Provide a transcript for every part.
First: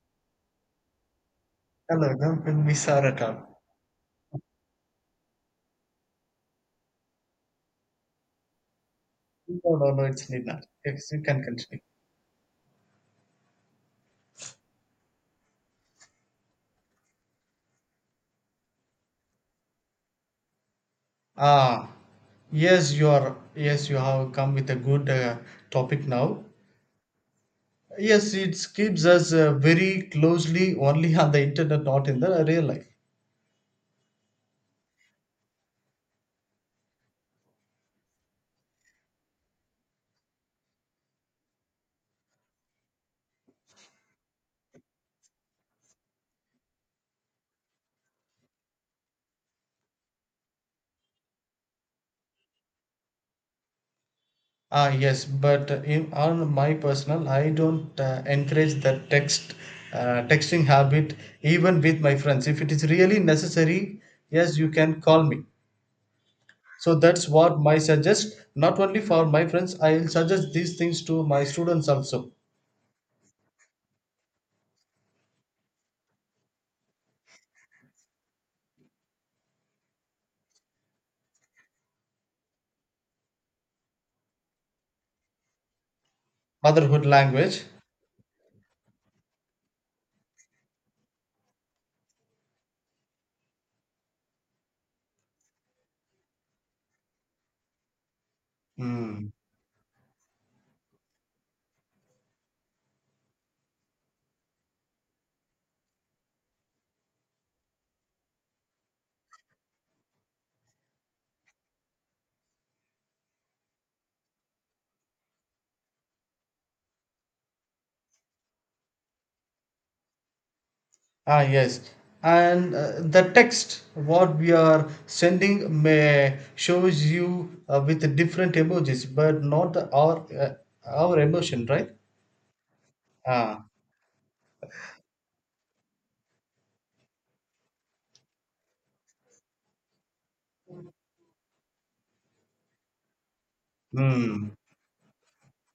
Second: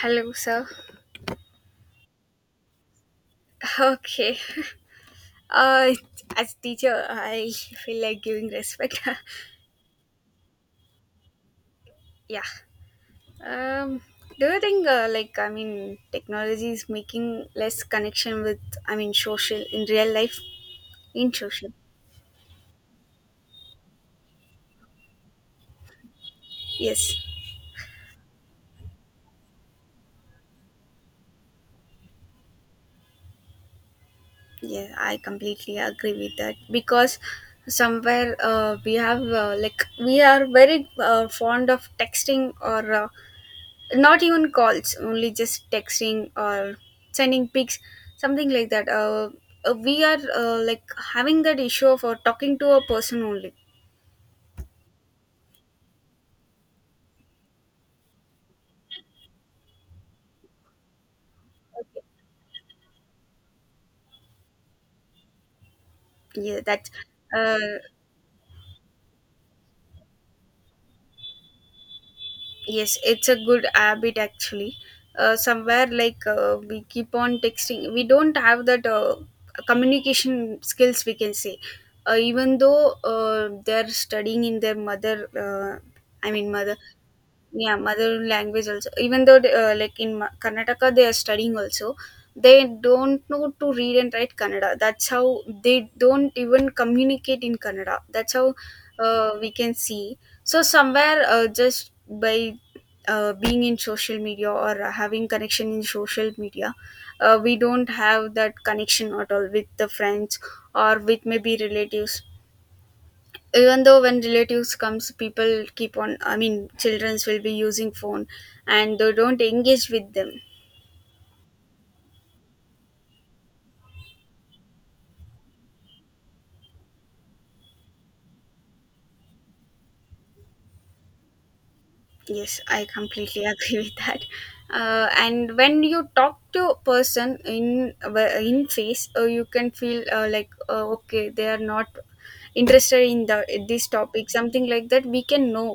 Hello, sir. Hello, no, we saw at all. Okay. Uh, as teacher, I feel like giving respect. No, no, no, it's Nina. Yes, you can continue. Yeah. Um, do you think, like, I mean, technology is making less connection with, I mean, social in real life? In social, Ah, yes, you are. Yes, you have come with a good topic now. yes. Yes, it keeps us very closely only on the internet, not in the real life. Yeah, I completely agree with that because somewhere we have like we are very fond of texting or not even calls, only just texting or sending pics, something like that, we are like having that issue of talking to a person only. Ah, yes, but in, on my personal, I don't encourage the text texting habit even with my friends. If it is really necessary, yes, you can call me. Yeah, that's So that's what uh, my suggest. Not only for my friends, I'll suggest these things to my students also. yes, it's a good habit actually. Somewhere like we keep on texting, we don't have that communication skills, we can say. Even though they're studying in their mother, mother— Motherhood language. yeah, mother language also. Even though they, like in Karnataka they are studying also, they don't know to read and write Kannada. That's how they don't even communicate in Kannada. That's how Mm. we can see. So somewhere, just by being in social media or having connection in social media, we don't have that connection at all with the friends, or with maybe relatives. Even though when relatives comes, people keep on, I mean, childrens will be using phone and they don't engage with them. Ah, yes. And the text what we are sending may shows you with different emojis, but not our our emotion, right? Yes, I completely Ah, agree with that. And when you talk to a person in face, you can feel, uh, okay, they are not interested in the this topic, Mm. something like that, we can know.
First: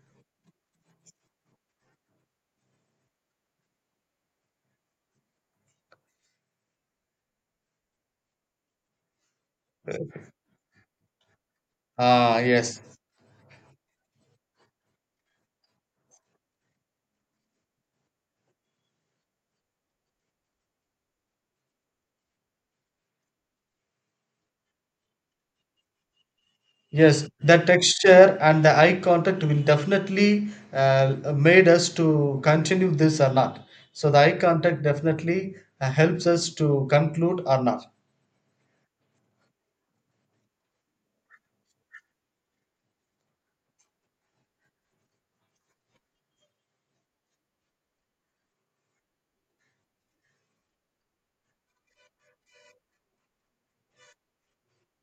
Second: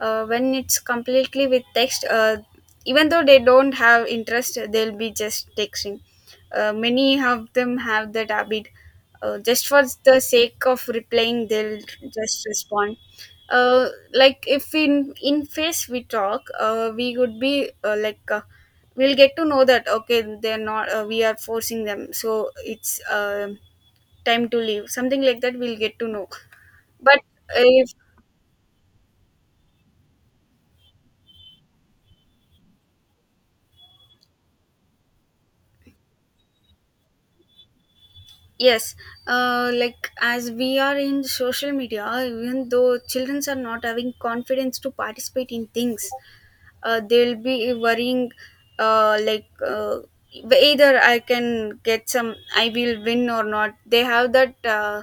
When it's completely with text, even though they don't have interest, they'll be just texting. Many of them have that habit, just for the sake of replying, they'll just yes. respond. uh, like if in face we talk, we would be, uh, we'll get to know that okay, they're not, we are forcing them, so it's, time to leave, something like that, we'll get to know. But Yes, the if— texture and the eye contact will definitely made us to continue this or not. So the eye contact definitely helps us to conclude or not. yes, like as we are in social media, even though children are not having confidence to participate in things, they'll be worrying, uh, like uh, either I can get some, I will win or not. They have that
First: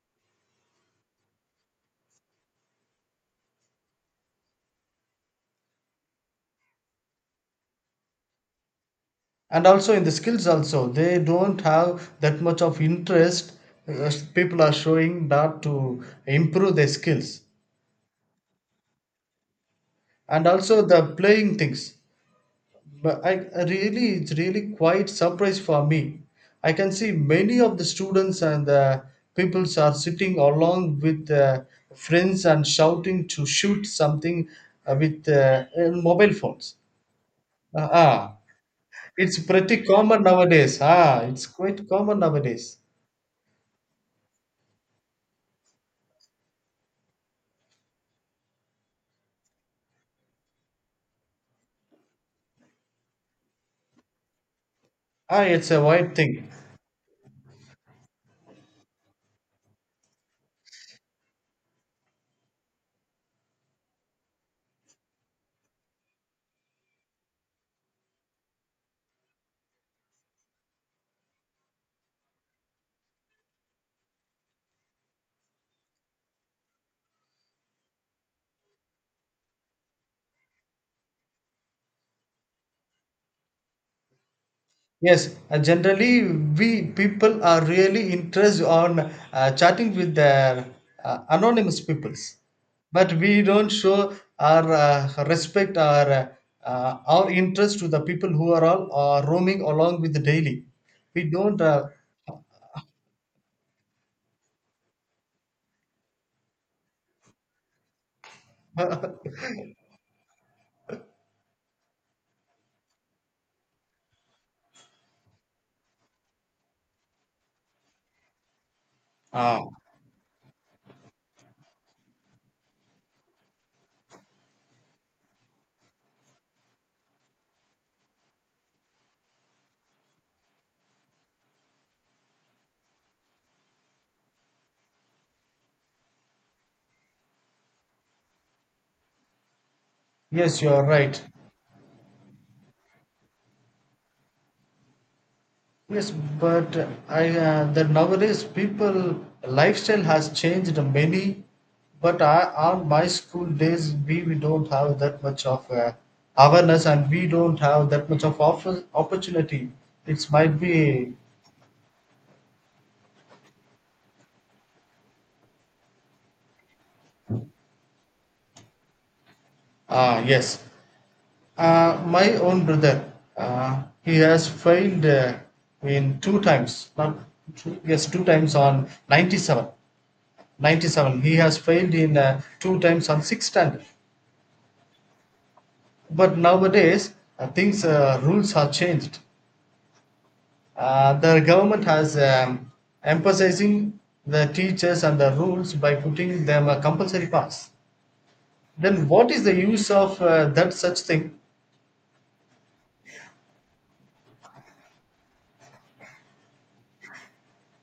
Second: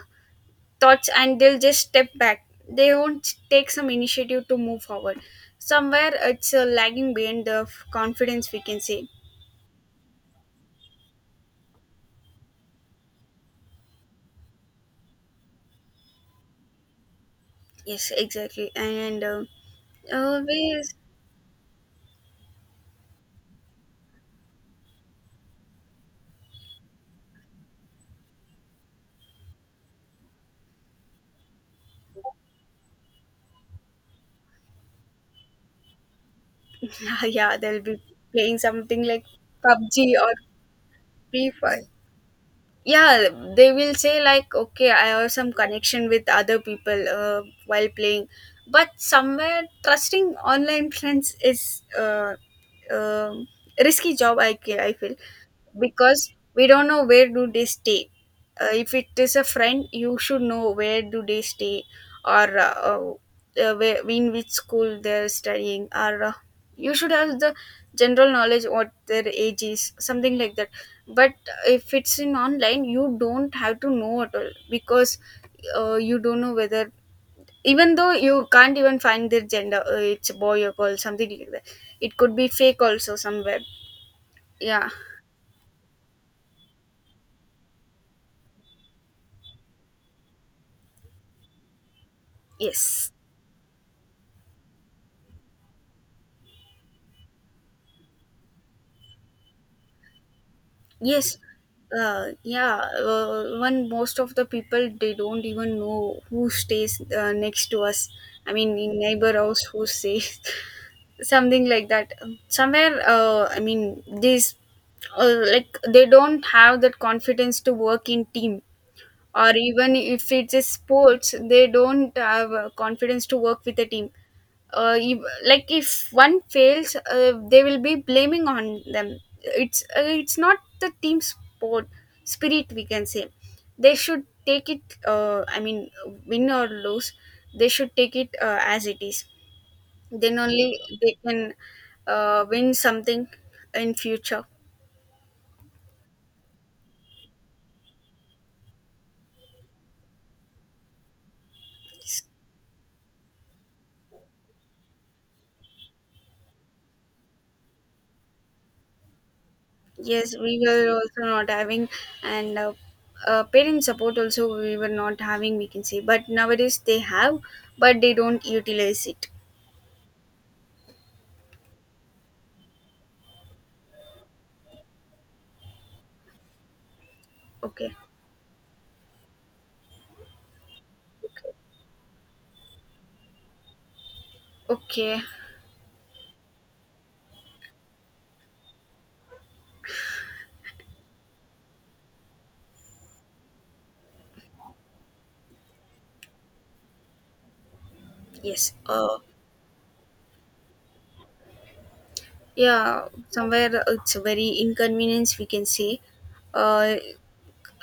thoughts and they'll just step back. They won't take some initiative to move forward. Somewhere it's lagging behind the confidence, we can say. And also in the skills also, they don't have that much of interest. People are showing not to improve their skills. Yes, exactly, and— And we— also the playing things. But I really, it's really quite surprise for me. I can see many of the students and the peoples are sitting along with friends and shouting to shoot something with mobile phones. yeah, they'll Ah, be ah, playing something like it's pretty PUBG common or nowadays. Ah, it's Free Fire. quite common nowadays. Yeah, they will say like, okay, I have some connection with other people while playing, but somewhere trusting online friends is, uh, um risky job. I feel, Ah, it's a wide because thing. we don't know where do they stay. If it is a friend, you should know where do they stay, or, where, in which school they're studying, or you should have the general knowledge what their age is, something like that. But if it's in online, you don't have to know at all, because you don't know whether— even though you can't even find their gender, it's a boy or girl, something like that, it could be fake also somewhere. Yeah. Yes, generally we people are really interested on chatting with their anonymous peoples, but Yes. we don't show our respect or our interest to the people who are all roaming along with the daily. We Yes, don't. Yeah. When most of the people, they don't even know who stays next to us. I mean, in neighbor house who stays, something like that. Somewhere, I mean, this— like they don't have that confidence to work in team, or Ah, even if it's a sports, they don't have confidence to work with a team. If, like if one fails, they will be blaming on them, it's not the team sport spirit, we can say. They should take it, uh, i mean win or lose, they should take it as it is, then yes, you only are they right. can win something in future. Yes, but I that nowadays people lifestyle has changed many. But I, on my school days, we don't have that much of awareness, and we don't have that much of offer, opportunity. Yes, It we might were be also not having. And parent support also we were not having, we can say, but nowadays they have, but they don't utilize it. Yes. My own brother, he has failed in two times, not two, Okay. yes, two times on 97. 97. He has failed in two times on six standard. Okay. But nowadays, things rules have changed. The government has emphasizing the teachers and the rules by putting them a compulsory pass. Yes. Then what is the use of that such thing? Yeah. Somewhere it's a very inconvenience, we can say. Uh,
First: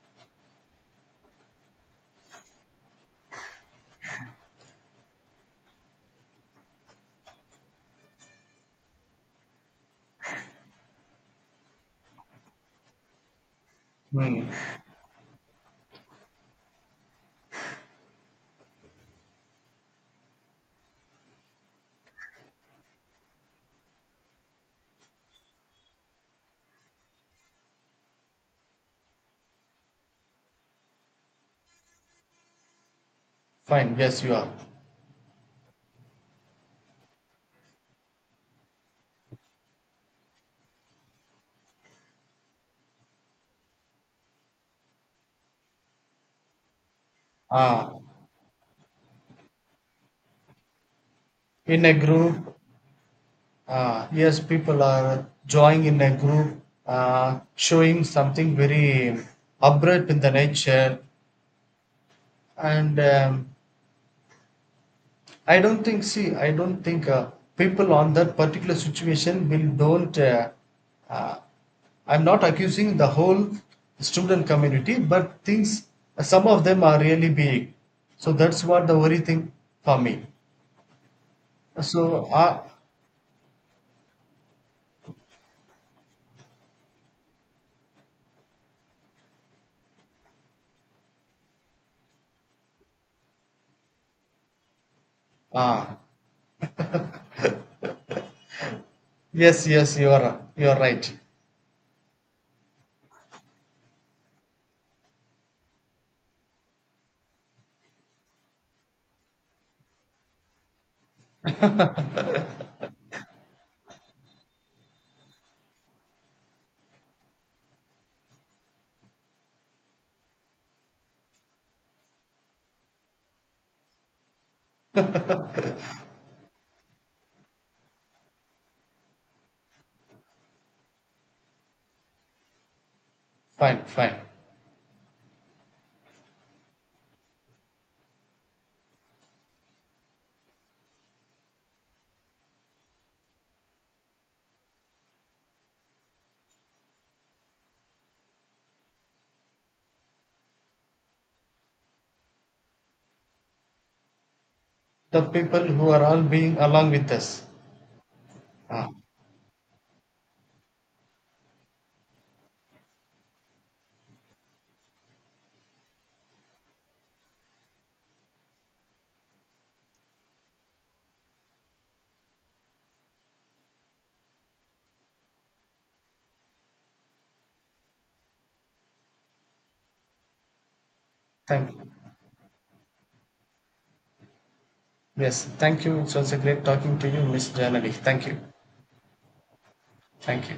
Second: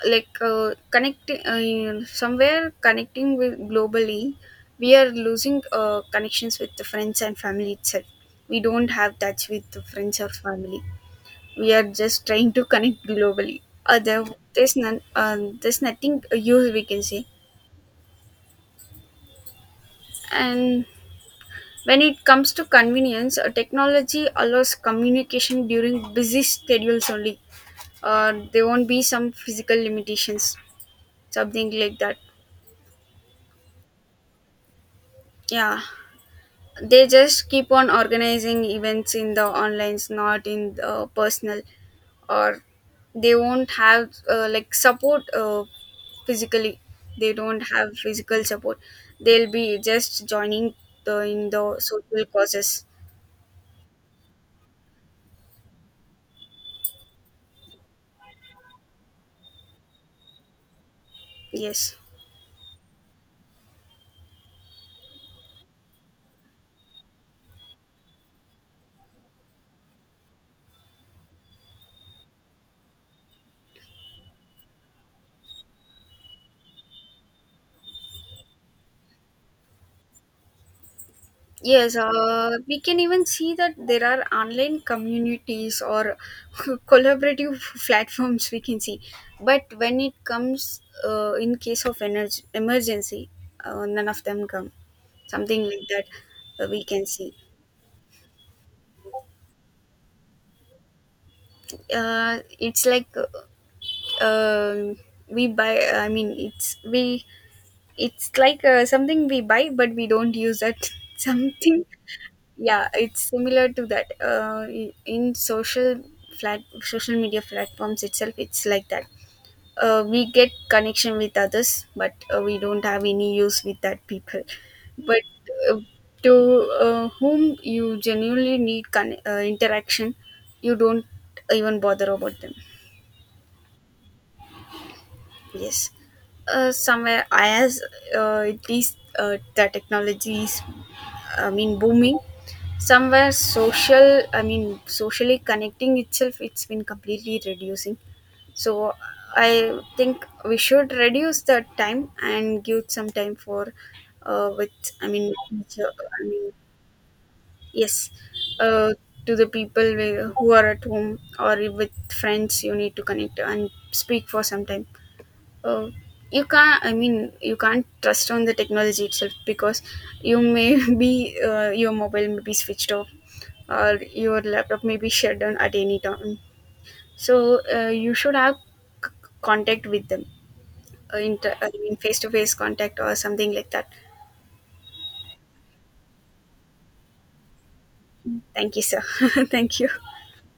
uh, connecting— somewhere connecting with globally, we are losing connections with the friends and family itself. We don't have touch with the friends or family. We are just trying to connect globally. Uh, Hmm. there's none. There's nothing use, we can say, and— when it comes to convenience, technology allows communication during busy schedules only. There won't be some physical limitations, something like that. Fine, yes, you are. Yeah, they just keep on organizing events in the online, not in the personal, or they won't have like support physically. They don't Uh, have physical support. They'll be just joining the in a social group, causes. Yes, people are joining in a group, showing something very abrupt in the nature, Yes. and I don't think. See, I don't think people on that particular situation will don't. Uh, I'm not accusing the whole student community, but things. Some of them are really big, so that's what the worry thing for me. Yes, So, we can even see that there are online communities or collaborative platforms, we can see. But when it comes, in case of emergency, none of them come. Something like uh, that, we can see. yes, yes, you are right. It's like, uh, um we buy, I mean, it's we— it's like, something we buy, but we don't use that. Something— yeah, it's similar to that. In social flat social media platforms itself, it's like that. We get connection with others, but we don't have any use with that people, but uh, to whom you genuinely need interaction, you don't even bother about them. Fine, fine. Yes, somewhere as, at least, the technology is, I mean, booming, somewhere social, I mean socially connecting itself, it's been completely reducing. So I think we should reduce the time and give some time for, with, I The mean, people who nature— are all I mean, being along with us. yes, Ah, uh, to the people who are at home or with friends, you need to connect and speak for some time. uh, you can't, I mean, you can't trust on the technology itself, because you may be, your mobile may be switched off, or your laptop may be shut down at any time. So you should have c- contact with them, thank I you. mean, face to face contact or something like that. Yes, thank you. It was a great talking to you, Miss Janali. Thank you. Thank you, sir. Thank you. Thank you.